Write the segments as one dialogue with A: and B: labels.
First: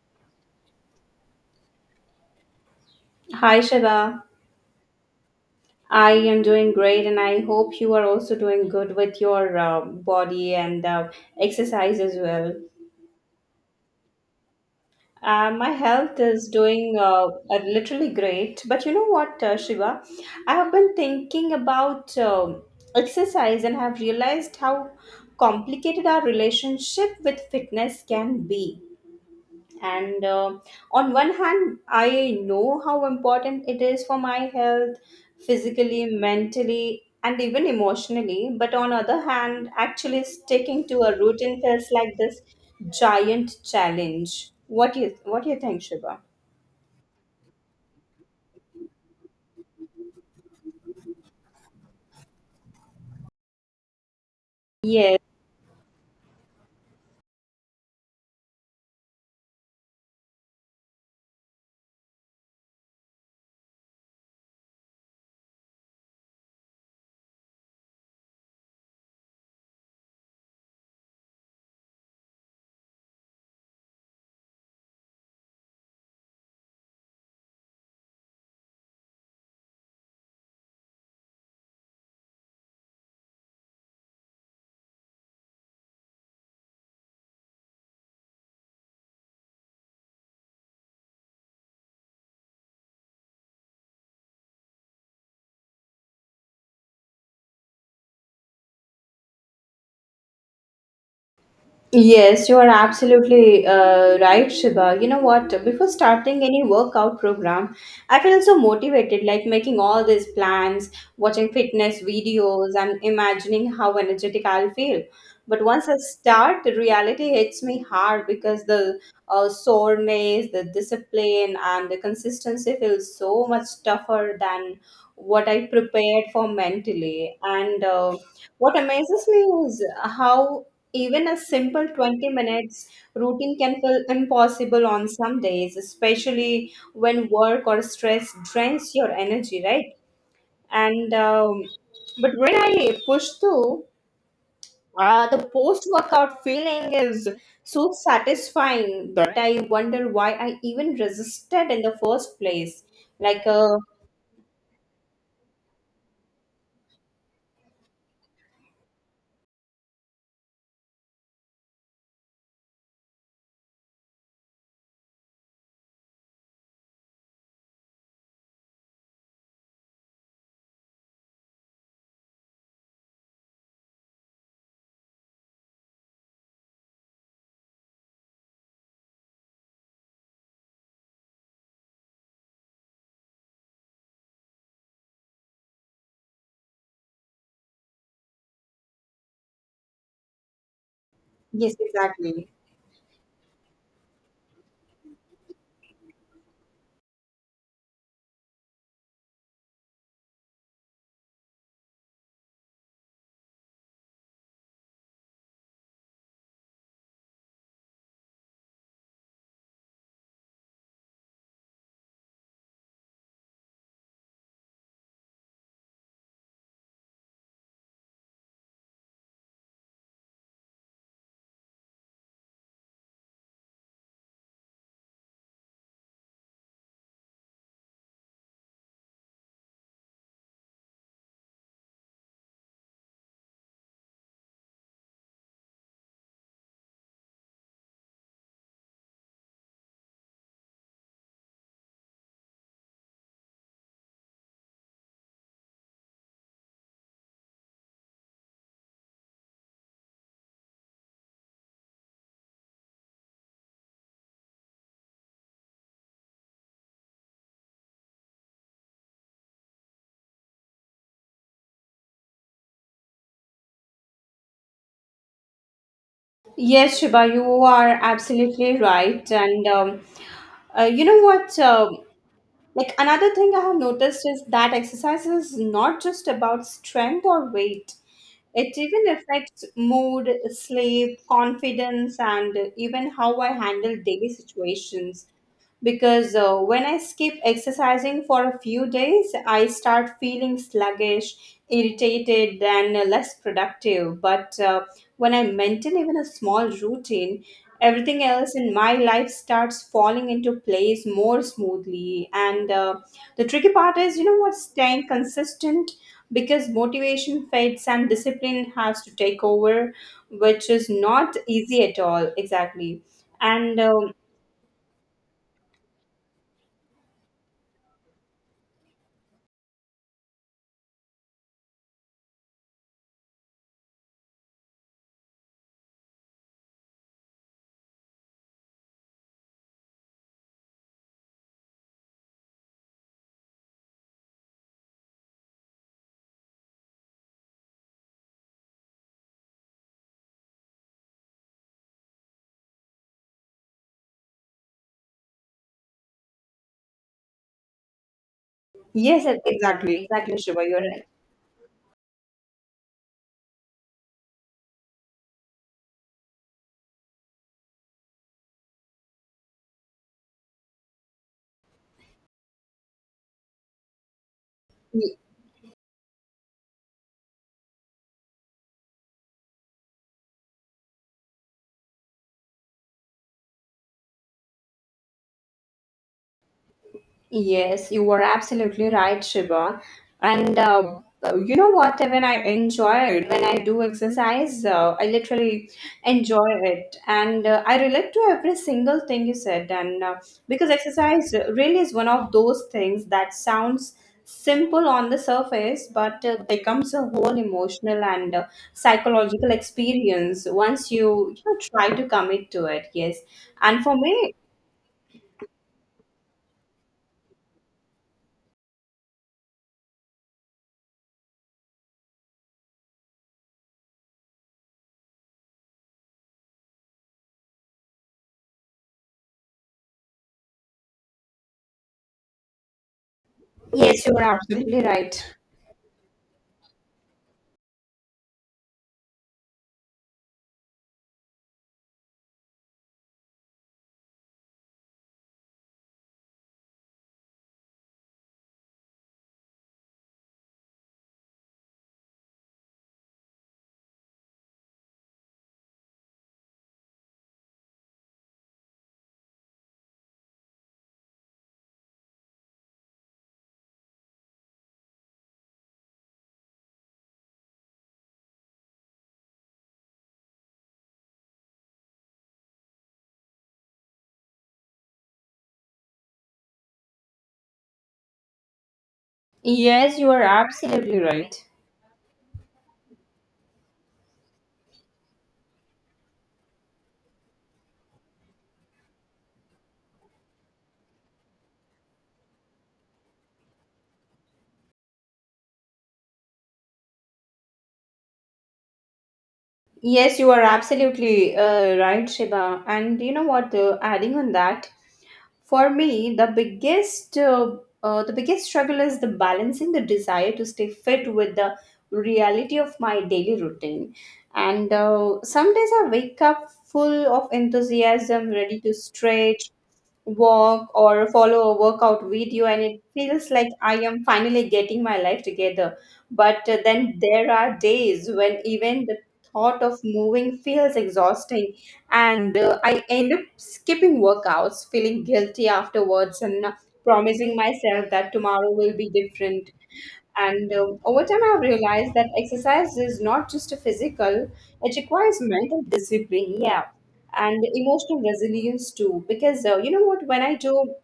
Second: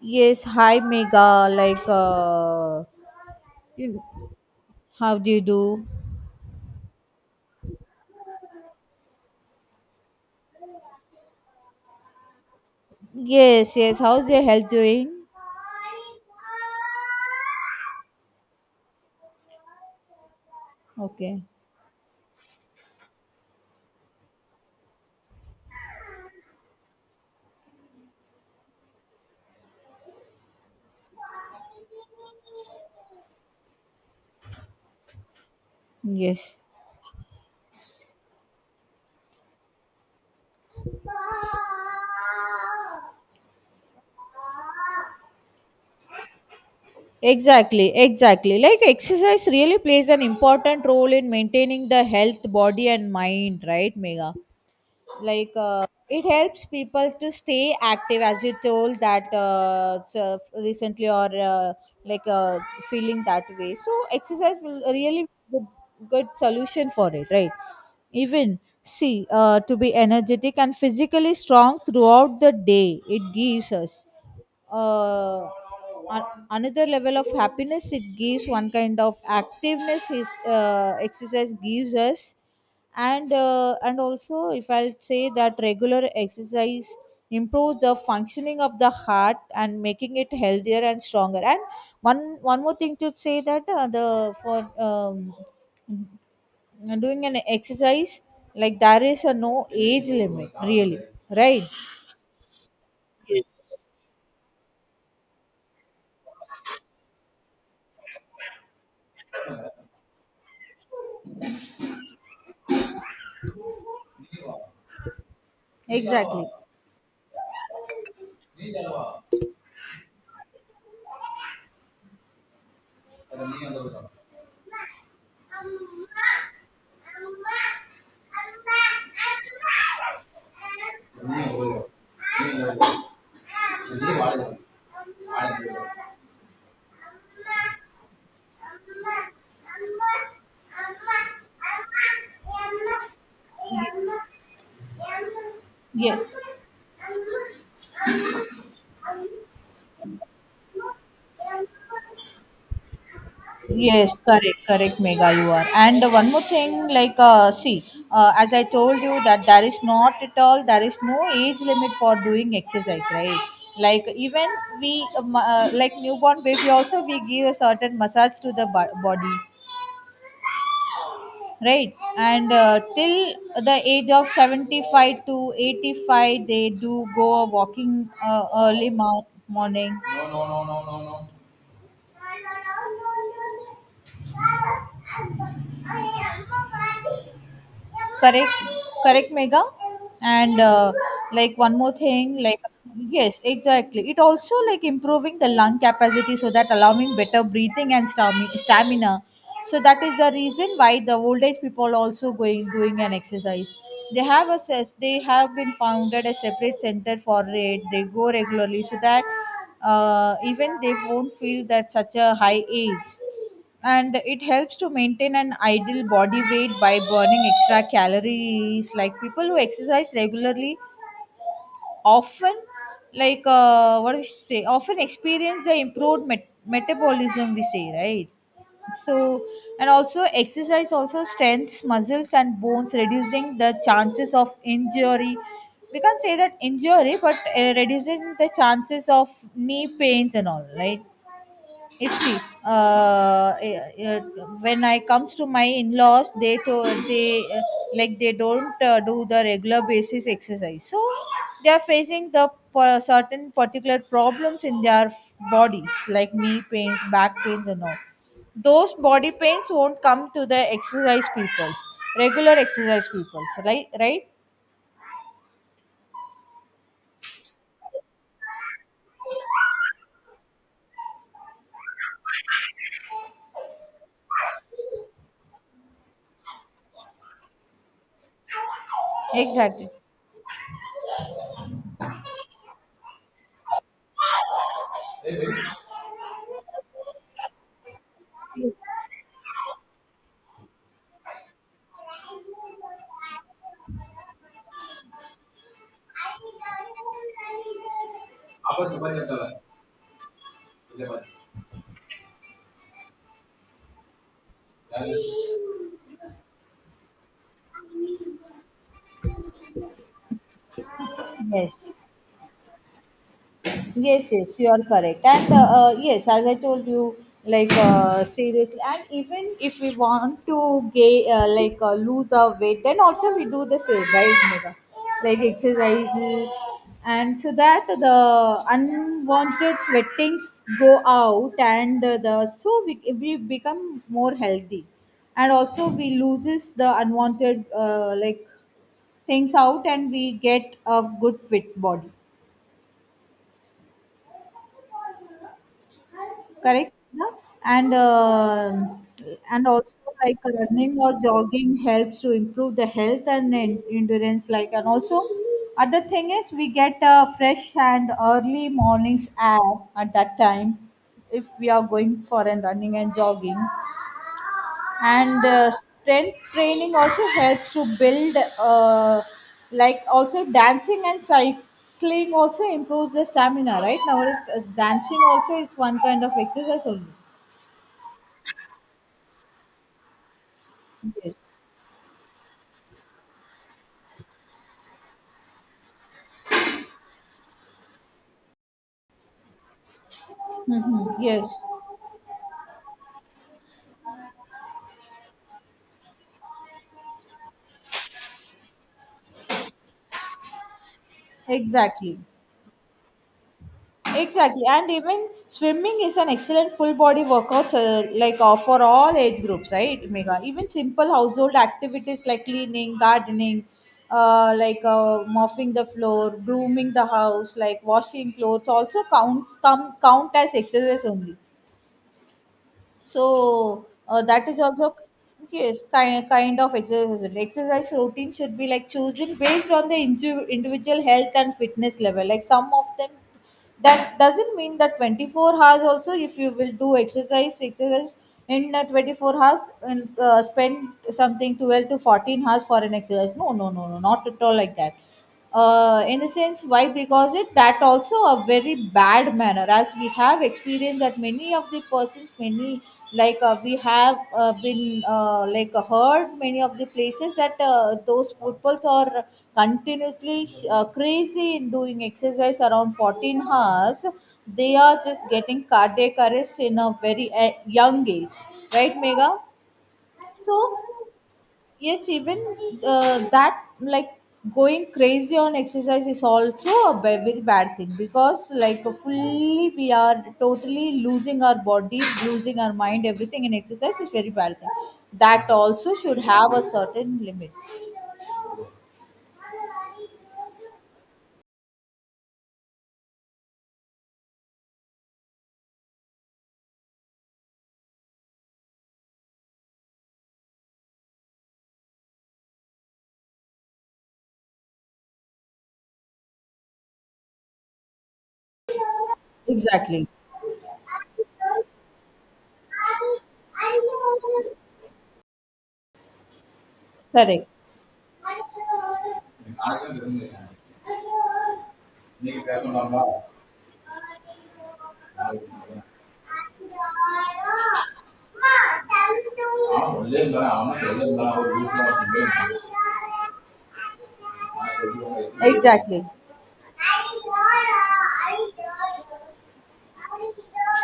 A: Yes, hi Mega. Like,
B: Hi, Shiva,
A: you- how do you do?
B: I am doing great, and I hope you are also doing good with your body and exercise as well.
A: Yes, yes. How's your health doing?
B: My health is doing literally great, but you know what, Shiva? I have been
A: Okay.
B: thinking about exercise and have realized how complicated our relationship with fitness can be. And on one hand I know how important it is for my health physically,
A: Yes.
B: mentally, and even emotionally, but on other hand actually sticking to a routine feels like this giant challenge. What do you think, Shiva?
A: Exactly, exactly. Like, exercise really plays an important role in maintaining the health, body, and mind, right, Mega?
B: Yes.
A: Like, it helps people to stay active, as you told that, so recently, or like, feeling that way. So, exercise will really good solution for it, right? Even see, to be energetic and physically strong throughout the day, it gives us uh, an- another level of happiness. It gives one kind of activeness, is exercise gives us. And also, if I'll say that regular exercise improves the functioning of the heart and making it healthier and stronger. And one more thing to say, that the for um, doing an exercise, like, there is a no age limit really, right?
B: Yes, you are absolutely right, Shiba. You know what? Before starting any workout program, I feel so motivated, like making all these plans, watching fitness videos, and imagining how energetic I'll feel. But once I
A: Exactly.
B: start, the reality hits me hard because the soreness, the discipline, and the consistency feels so much tougher than what I prepared for mentally. And What amazes me is how even a simple 20 minutes routine can feel impossible on some days, especially when work or stress drains your energy, right? And But when I push through, the post
A: Yeah.
B: workout feeling is so satisfying that I wonder why I even resisted in the first place. Like, uh,
A: Yes, correct, correct, Mega, you are. And one more thing, like, see, as I told you, that there is not at all, there is no age limit for doing exercise, right? Like, even we, like newborn baby, also we give a certain massage to the body, right, and till the age of 75 to 85, they do go a walking, early morning. No, no, no, no, no, no. Correct. Correct, Mega. And like
B: yes,
A: one more thing,
B: exactly.
A: like, yes, exactly, it also like improving the lung capacity, so that allowing better breathing and stamina. So that is the reason why the old age people also going doing an exercise. They they have been founded a separate center for it, they go regularly, so that even they won't feel that such a high age. And it helps to maintain an ideal body weight by burning extra calories, like people who exercise regularly often, like, what do we say, often experience the improved metabolism, we say, right? So, and also exercise also strengthens muscles and bones, reducing the chances of injury. We can't say that injury, but reducing the chances of knee pains and all, right? It's see, uh, uh, when I comes to my in-laws, they like they don't do the regular basis exercise, so they are facing the certain particular problems in their bodies, like knee pains, back pains, and all. Those body pains won't come to the exercise people, regular exercise people, right, right?
B: Yes, Shiba, you are absolutely right. And You know what? Like another thing I have noticed is that exercise is not just about strength or weight. It even affects
A: Exactly.
B: mood, sleep, confidence, and even how I handle daily situations because when I skip exercising for a few days, I start feeling sluggish, irritated, and less productive. But When I maintain even a small routine, everything else in my life starts falling into place more smoothly. And The tricky part is, you know what, staying consistent because motivation fades and discipline has to take over, which is not easy
A: Yes.
B: at all, exactly. And
A: Yes, yes, you are correct. And yes, as I told you, like, seriously, and even if we want to gain, like, lose our weight, then also we do the same, right, Mega? Like exercises, and so that the unwanted sweatings go out, and the so, we become more healthy, and also we loses the unwanted, like, things out, and we get a good fit body. Correct, no? and um
B: Yes,
A: and
B: exactly,
A: also like
B: exactly, Shiva. You're
A: running
B: right.
A: or jogging helps to improve the health and endurance. Like, and also, other thing is we get a fresh and early mornings air at that time, if we are going for and running and jogging. And strength training also helps to build, like, also dancing and cycling also improves the stamina, right? Nowadays, dancing also is one kind of exercise only.
B: Yes, you were absolutely right, Shiva. And
A: Yes.
B: You know what? When I enjoy it, when I do exercise, I literally enjoy it, and I relate to every single thing you said. And Because
A: Mhm.
B: exercise
A: Yes.
B: really is one of those things that sounds simple on the surface, but becomes a whole emotional and psychological experience once you know try to
A: Exactly.
B: commit to it. Yes. And for me,
A: Exactly. And even swimming is an excellent full body workout, like, for all age groups, right, Mega? Even simple household activities like cleaning, gardening, like, mopping the floor, brooming the house, like washing clothes, also count as exercise only. So,
B: yes, you are
A: that is
B: absolutely
A: also,
B: right.
A: yes, kind of exercise. Exercise routine should be like chosen based on the individual health and fitness level. Like some of them, that doesn't mean that 24 hours. Also, if you will do exercise in, 24 hours, and spend something 12 to 14 hours for an exercise. No, no, no, no, not at all like that, in a sense, why, because it that also a very bad manner, as we have experienced that many of the persons, many, like, we have been like, heard many of the places that those footballs are continuously crazy in doing exercise around 14 hours. They are just getting cardiac arrest in a very young age, right, Mega?
B: Yes, you are
A: So,
B: absolutely right.
A: yes, even that, like, going crazy on exercise is also a very bad thing, because like fully we are totally losing our body, losing our mind, everything in exercise is very bad thing. That also should have a certain limit.
B: Yes, you are absolutely right, Shiba. And you know what? Adding on that, for me, the biggest struggle is the balancing the desire to stay fit with the reality of my daily routine. And Some days I wake up full of enthusiasm, ready to stretch,
A: Exactly.
B: walk, or follow a workout video, and it feels like I am finally getting my life together. But Then there
A: Correct.
B: are days when even the thought of moving feels exhausting, and I end up skipping workouts, feeling guilty afterwards, and promising myself that tomorrow will be different. And Over time, I've realized that exercise is not just a physical; it requires mental
A: Exactly.
B: discipline, yeah, and emotional resilience too. Because you know what, when I do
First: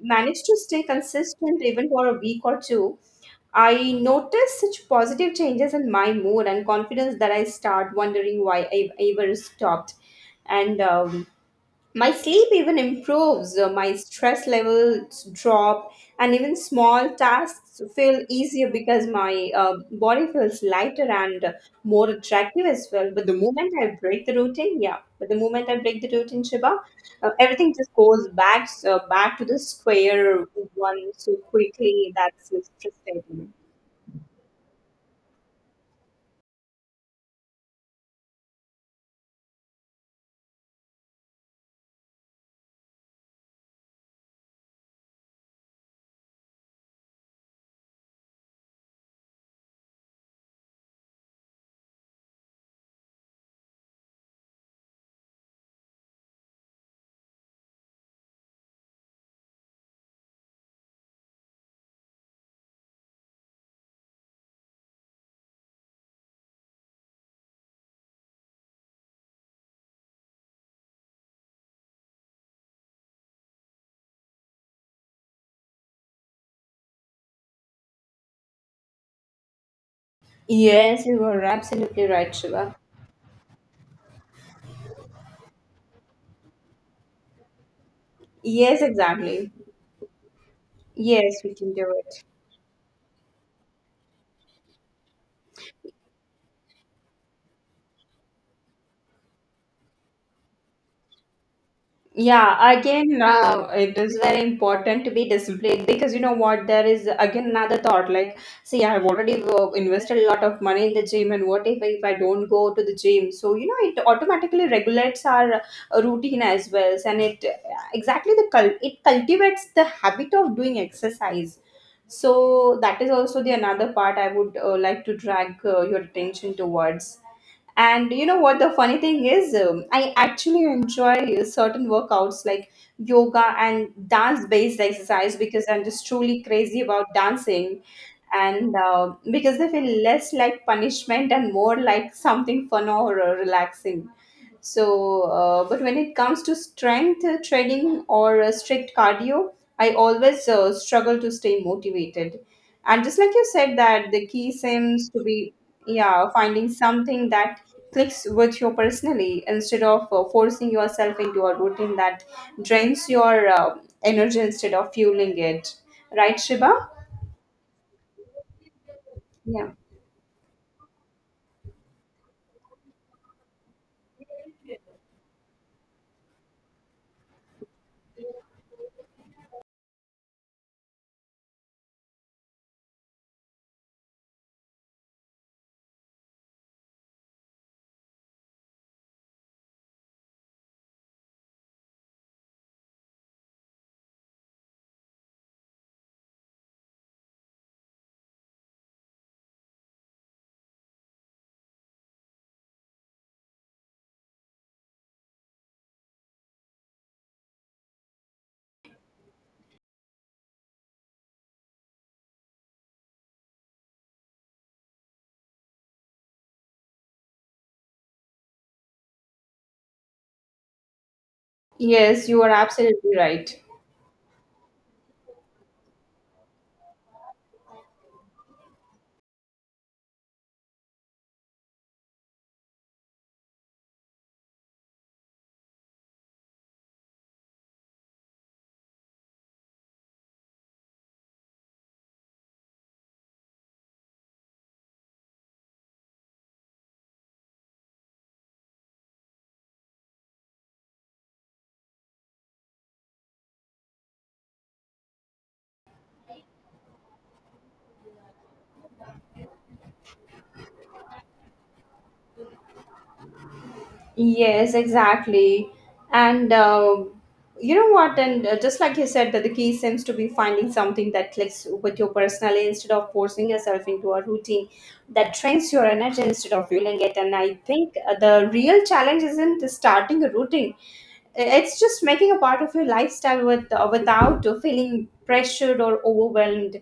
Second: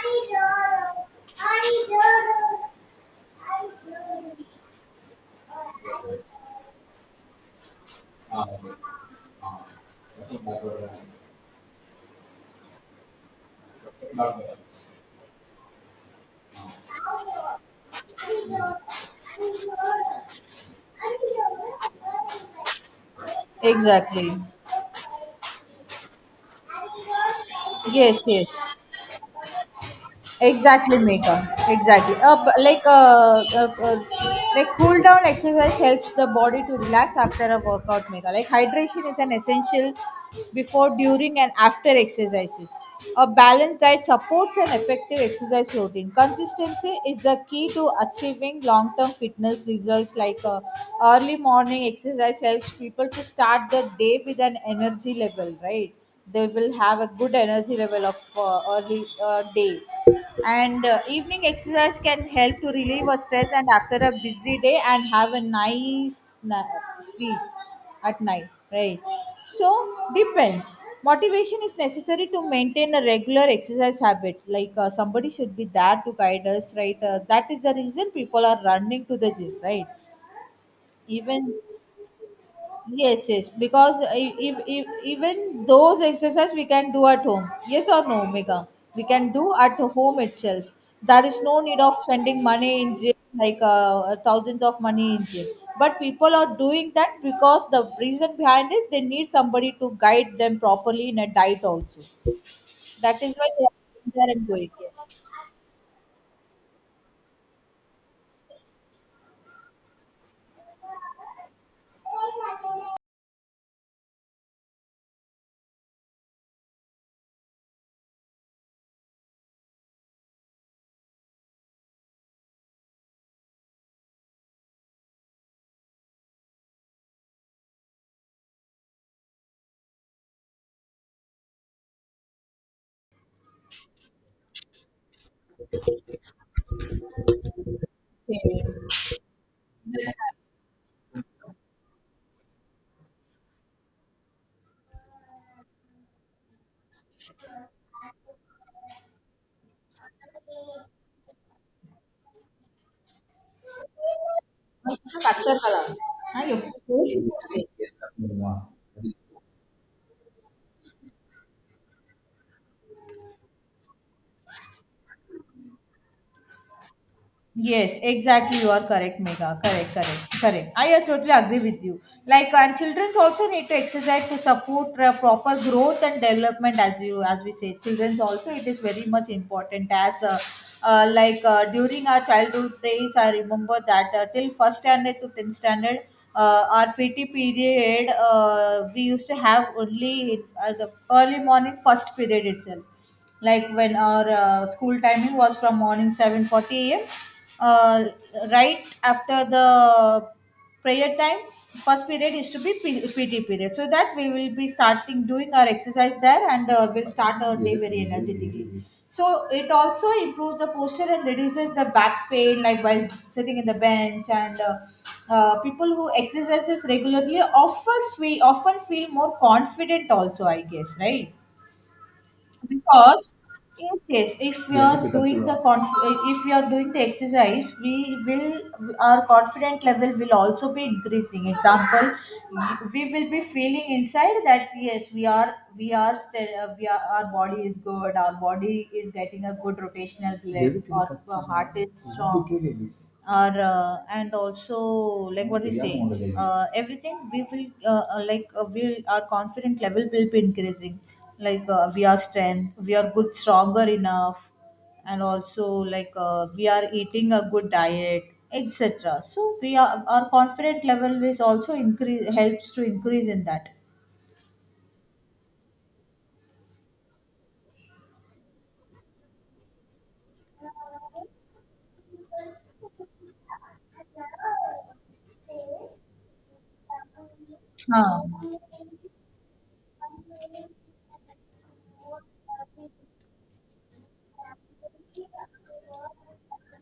B: manage to stay consistent even for a week or two, I noticed such positive changes in my mood and confidence that I start wondering why I ever stopped. And My sleep even improves, my stress levels drop, and even small tasks feel easier because my body feels lighter and more attractive as well. But the moment I break the
A: Exactly.
B: routine, yeah, but the moment I break the routine, Shiba, everything just
A: Yes,
B: goes
A: yes.
B: back to the square
A: Exactly,
B: one
A: Megha.
B: so quickly.
A: Exactly. Uh,
B: That's
A: b-
B: just
A: like uh,
B: frustrating.
A: uh, uh, like cool down exercise helps the body to relax after a workout, Megha. Like, hydration is an essential before, during, and after exercises. A balanced diet supports an effective exercise routine. Consistency is the key to achieving long-term fitness results. Like, early morning exercise helps people to start the day with an energy level, right? They will have a good energy level of, early, day. And evening exercise can help to relieve our stress and after a busy day, and have a nice sleep at night, right? So, depends. Motivation is necessary to maintain a regular exercise habit, like, somebody should be there to guide us, right? That is the reason people are running to the gym, right?
B: Yes, you are
A: Even,
B: absolutely right, Shiva.
A: yes, yes, because if even those exercise we can do at home. Yes or no, Mega?
B: Yes,
A: We can do
B: exactly.
A: at home itself. There is
B: Yes, we
A: no
B: can
A: need
B: do
A: of
B: it.
A: spending money in gym, like, thousands of money in gym. But people are doing that, because the reason behind is they need somebody to guide them properly in a diet also.
B: Yeah, again,
A: That is why they are
B: it
A: going
B: is
A: there
B: very
A: and doing
B: important to
A: it.
B: be disciplined because you know what, there is again another thought like, see, I have already invested a lot of money in the gym, and what if I don't go to the gym? So, you know, it automatically regulates our routine as well, and it cultivates the habit of doing exercise. So, that is also the another part I would like to drag your attention towards. And you know what the funny thing is? I actually enjoy certain workouts like yoga and dance based exercise because I'm just truly crazy about dancing and
A: Okay.
B: because they feel
A: Yes.
B: less like punishment and more like something fun or relaxing. So, but when it comes to strength training or strict cardio, I always struggle to stay motivated. And just like you said, that the key seems to be, yeah,
A: Ah,
B: finding something that clicks with you personally instead of forcing yourself into a routine that drains your energy instead of fueling it. Right, Shiba?
A: yes, exactly. You are correct, Mega.
B: Yeah.
A: Correct, correct, correct. I, totally agree with you. Like, and children also need to exercise to support, proper growth and development. As you, as we say, children also, it is very much important. As like, during our childhood days, I remember that, till first standard to 10th standard, our PT period, we used to have only the early morning first period itself, like when our school timing was from morning 7:40 a.m. Uh, right after the prayer time, first period is to be PT period. So that we will be starting doing our exercise there, and we'll start our day very energetically. So it also improves the posture and reduces the back pain, like while sitting in the bench. And people who exercises regularly often feel more confident. Also, I guess, right?
B: Yes, you are absolutely
A: Because
B: right.
A: in case, if we yeah, are, pick up doing your the your- conf- if we are doing the exercise, we will, our confident level will also be increasing, example, we will be feeling inside that yes, we are, our body is good, our body is getting a good rotational blood David, our, up heart is strong, or and also like what we say, everything we will, like, we will, our confident level will be increasing, like, we are strength, we are good stronger enough, and also like, we are eating a good diet, etc. So, we are, our confident level is also increase helps to increase in that.
B: Yes, exactly. And You know what? And Just like you said, that the key seems to be finding something that clicks with your personality instead of forcing yourself into a routine that drains your energy instead of fueling it. And I think
A: Huh.
B: the real challenge isn't starting a routine; it's just making a part of your lifestyle with without feeling pressured or overwhelmed.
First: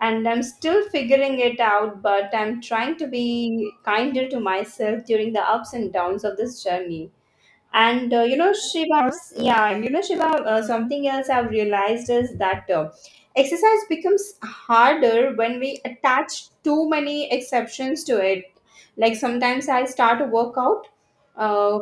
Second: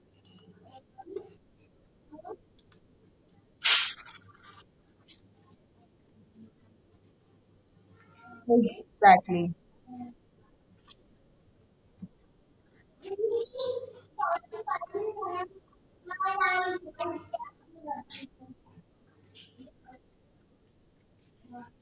B: And I'm still figuring it out, but I'm trying to be kinder to myself during the ups and downs of this journey and you know, Shiva,
A: Exactly.
B: yeah, and you know, Shiva, something else I've realized is that exercise becomes harder when we attach too many exceptions to it. Like sometimes I start a workout, uh,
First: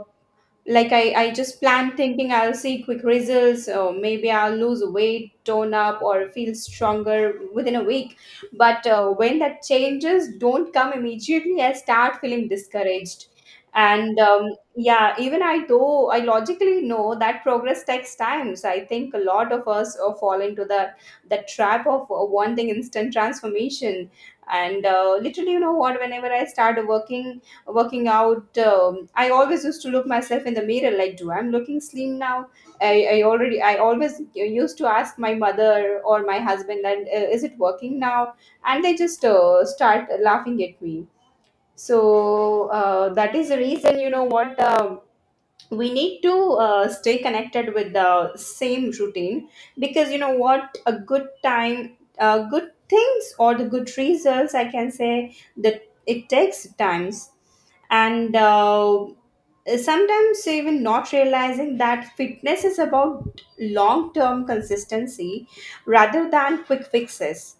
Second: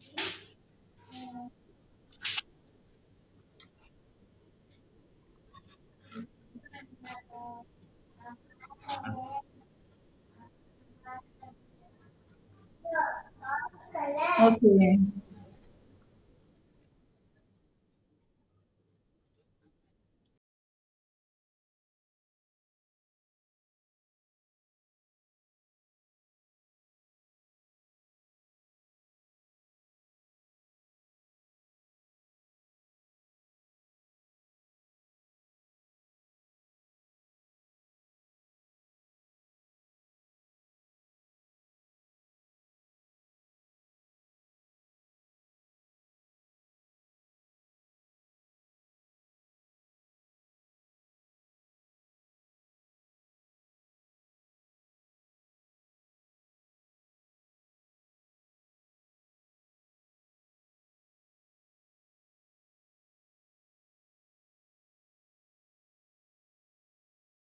B: like I just plan thinking I'll see quick results or maybe I'll lose weight, tone up, or feel stronger within a week. But when that changes don't come immediately, I start feeling discouraged. And
A: Okay.
B: Yeah, even I though I logically know that progress takes time. So I think a lot of us fall into the trap of wanting instant transformation. And literally, you know what? Whenever I started working out, I always used to look myself in the mirror like, do I'm looking slim now? I always used to ask my mother or my husband and is it working now? And they just start laughing at me. So that is the reason, you know what, we need to stay connected with the same routine because you know what, a good time good things or the good results, I can say that, it takes times. And sometimes even not realizing that fitness is about long term consistency rather than quick fixes.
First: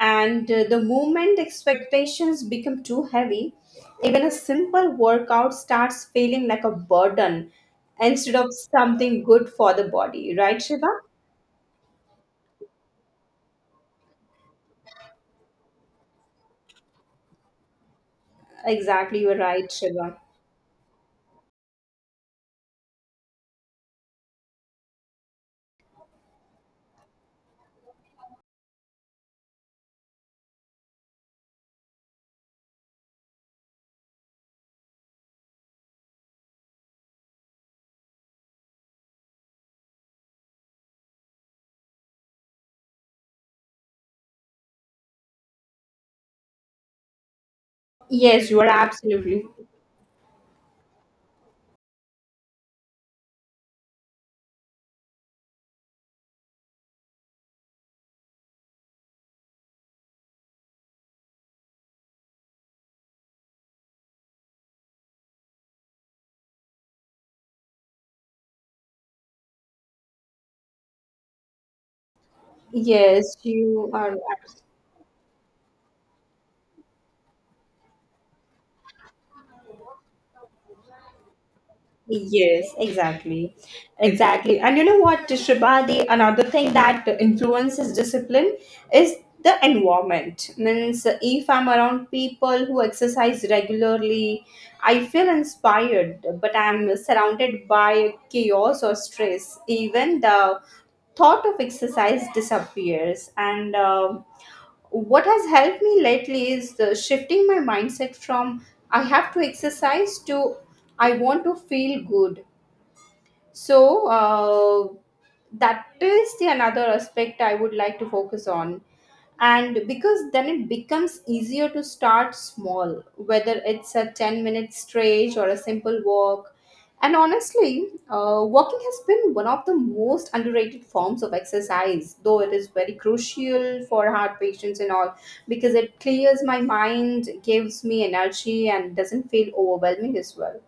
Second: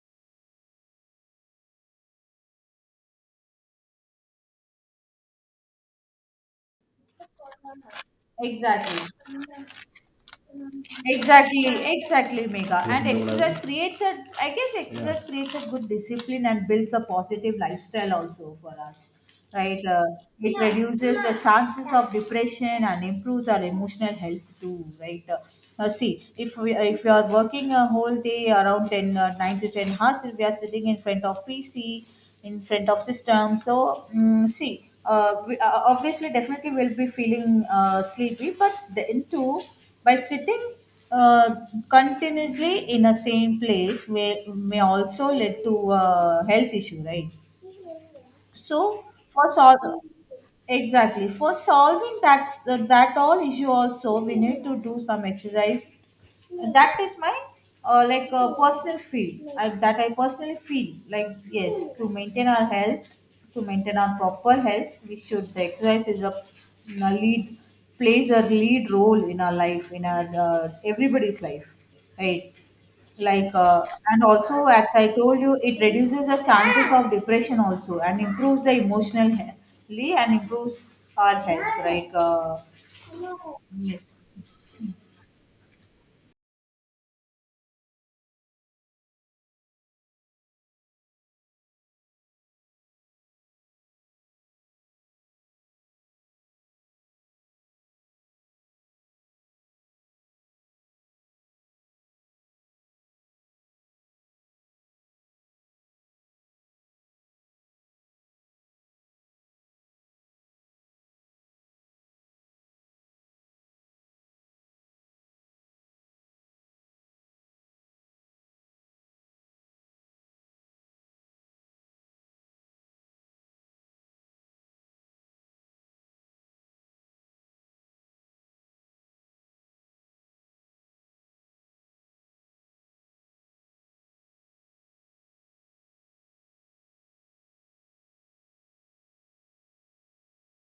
B: And the moment expectations become too heavy, even a simple workout starts feeling like a burden instead of
A: Exactly.
B: something good for the body, right, Shiva?
A: Exactly, exactly, Mega. You and if you know what I exercise mean? Creates a, I guess. Yeah. Exercise creates a good discipline and builds a positive lifestyle also for us,
B: Exactly, you are right,
A: right?
B: Shiva.
A: It reduces the chances of depression and improves our emotional health too, right? See, if you are working a whole day around 10, 9 to 10 hours, if we are sitting in front of PC, in front of system. So, see, we, obviously definitely will be feeling sleepy, but then too, by sitting uh, continuously in a same place, may also lead to health issue, right?
B: Yes, you are
A: So,
B: absolutely.
A: for solving exactly, for solving that all issue, also we need to do some exercise. That is my, like, personal feel, that I personally feel, like yes, to maintain our health, to maintain our proper health, we should, the exercise is a lead plays a lead role in our life, in our everybody's life, right?
B: Yes,
A: Like,
B: you are
A: and also,
B: absolutely.
A: as I told you, it reduces the chances of depression also and improves the emotional health and improves our health, like,
B: Yes, exactly.
A: yes.
B: Exactly. And you know what, Shriba, the another thing that influences discipline is the environment. Means if I'm around people who exercise regularly, I feel inspired, but I'm surrounded by chaos or stress. Even the thought of exercise disappears. And What has helped me lately is the shifting my mindset from "I have to exercise" to "I want to feel good," so that is the another aspect I would like to focus on. And because then it becomes easier to start small, whether it's a 10-minute stretch or a simple walk. And honestly, walking has been one of the most underrated forms of exercise, though it is very crucial for heart patients and all because it clears my mind, gives me energy, and doesn't feel overwhelming as well.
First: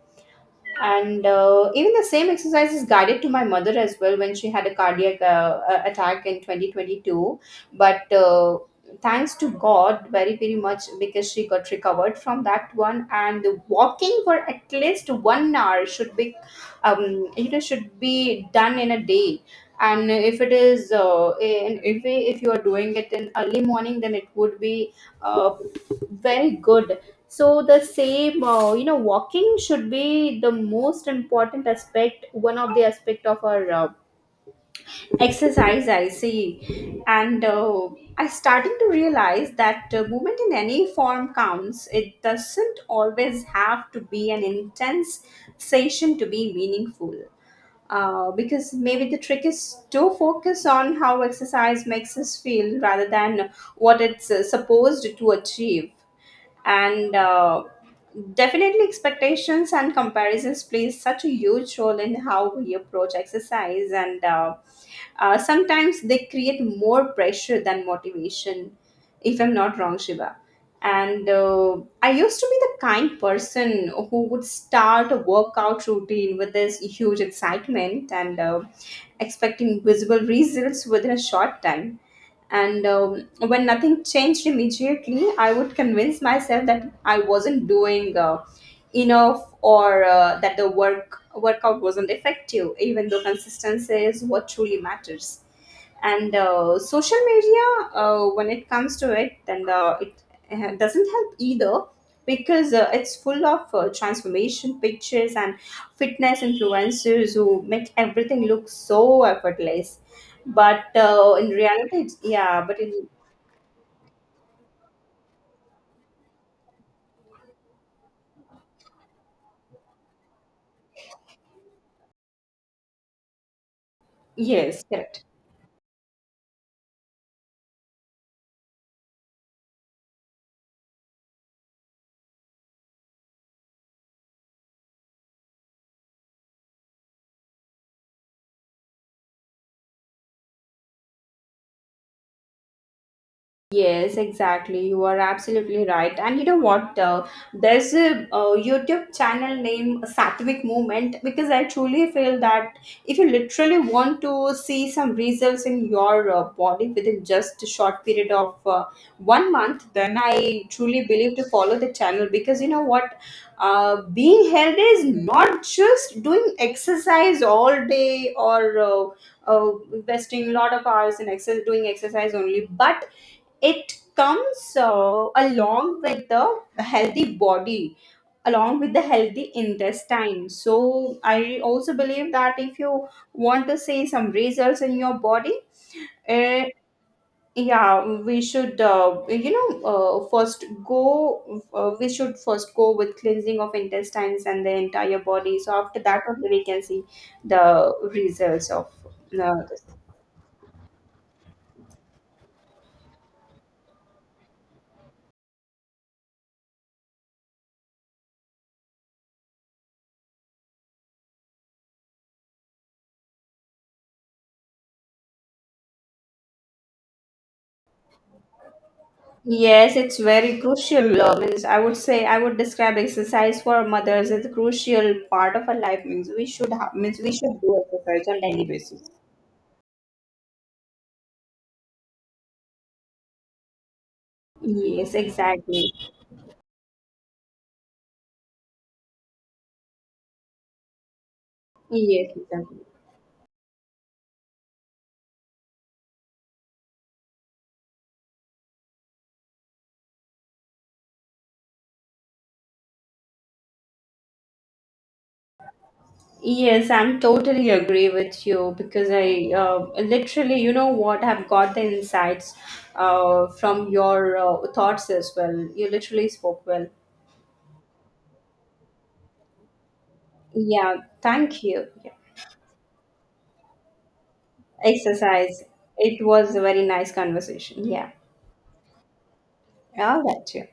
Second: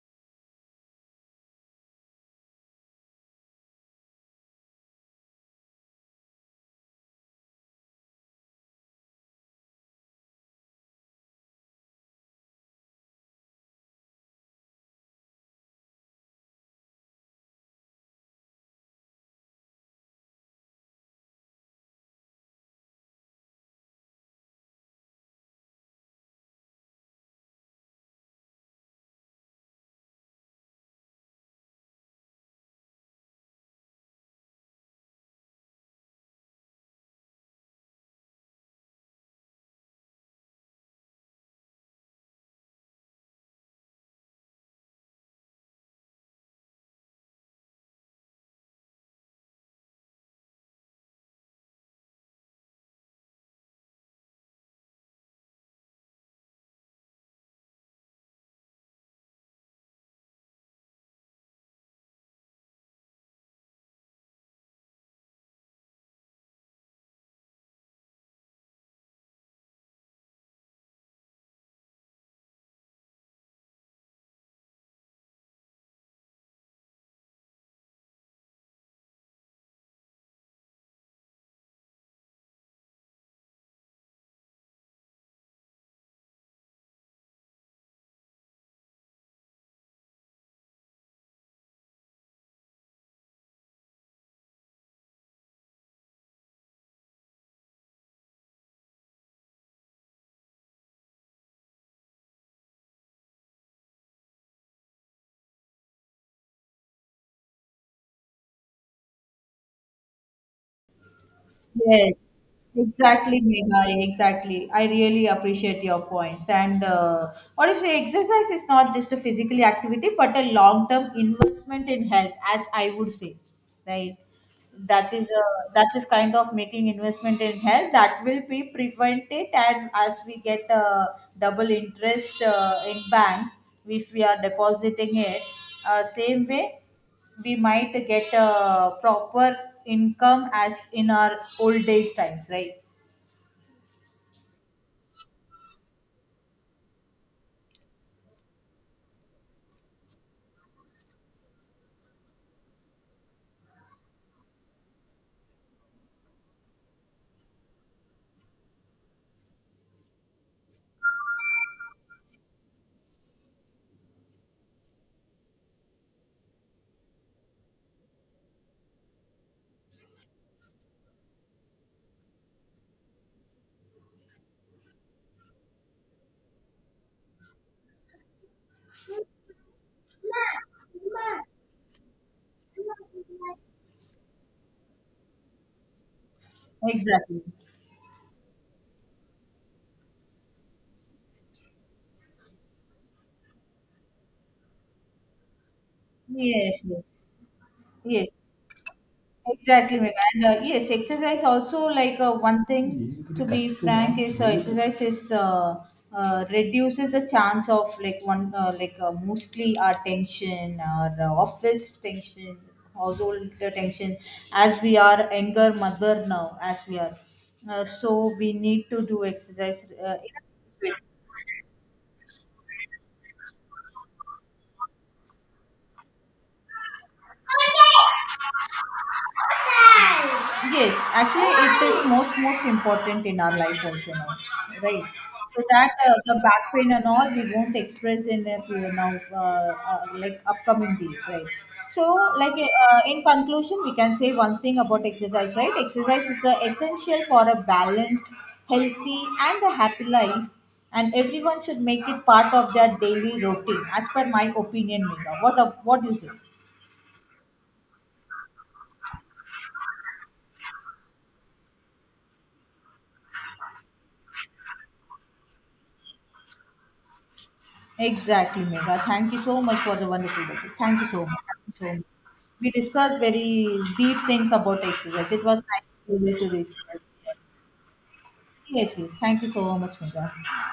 B: And even the same exercise is guided to my mother as well when she had a cardiac attack in 2022. But thanks to God very very much because she got recovered from that one, and the walking for at least 1 hour should be, you know, should be done in a day. And if it is in, if you are doing it in early morning, then it would be uh, very good. So the same, you know, walking should be the most important aspect, one of the aspect of our exercise, I see. And I starting to realize that movement in any form counts. It doesn't always have to be an intense session to be meaningful, because maybe the trick is to focus on how exercise makes us feel rather than what it's supposed to achieve. And definitely expectations and comparisons plays such a huge role in how we approach exercise, and sometimes they create more pressure than motivation, if I'm not wrong, Shiva. And I used to be the kind person who would start a workout routine with this huge excitement and expecting visible results within a short time. And when nothing changed immediately, I would convince myself that I wasn't doing enough or that the workout wasn't effective, even though consistency is what truly matters. And social media, when it comes to it, then it doesn't help either, because it's full of transformation pictures and fitness influencers who make everything look so effortless. But in reality,
A: Yes,
B: it's, yeah, but in
A: exactly, Megha. Exactly. I really appreciate your points. And what if say exercise is not just a physical activity, but a long-term investment in health, as I would say, right?
B: yes,
A: That is
B: correct.
A: a, that is kind of making investment in health, that will be prevent it, and as we get a double interest in bank, if we are depositing it, same way, we might get a proper income as in our old age times, right?
B: Yes, exactly. You are absolutely right. And you know what? There's a YouTube channel named Sattvic Movement because I truly feel that if you literally want to see some results in your body within just a short period of 1 month, then I truly believe to follow the channel. Because you know what? Being healthy is not just doing exercise all day or investing a lot of hours in exercise, doing exercise only, but it comes along with the healthy body, along with the healthy intestine. So I also believe that if you want to see some results in your body, uh,
A: Exactly.
B: yeah, we should you know first go we should first go with cleansing of intestines and the entire body. So after that only we can
A: Yes,
B: see
A: yes.
B: the
A: Yes.
B: results of uh,
A: Exactly, ma'am. And yes, exercise also like, one thing, to be frank, is, exercise is, reduces the chance of like one, like, mostly our tension, our office tension, household tension. As we are younger mother now, as we are, so we need to do exercise.
B: yes, it's very crucial. Means I would say I would describe exercise for mothers as a crucial part of our life. Means we should have, means we should do exercise on daily basis.
A: Yes, actually, it is most important in our life also now,
B: Yes,
A: right? So
B: exactly.
A: that, the back pain and all we won't express in a few now, like upcoming days, right? So,
B: Yes,
A: like,
B: exactly.
A: in conclusion, we can say one thing about exercise, right? Exercise is, essential for a balanced, healthy, and a happy life, and everyone should make it part of their daily routine, as per my opinion, Mika. What do you say?
B: Yes, I'm totally agree with you because I literally, you know what, I've got the insights from your thoughts as well. You literally spoke well.
A: Exactly, Megha. Thank you so much for the wonderful topic.
B: Yeah,
A: Thank you so much.
B: thank
A: Thank you
B: you.
A: so much.
B: Yeah.
A: We discussed very deep things about exercise. It was
B: Exercise.
A: nice to
B: It
A: relate to
B: was a
A: this.
B: very nice conversation. Yeah.
A: Yes, yes. Thank you so much,
B: All
A: Megha.
B: right. Yeah.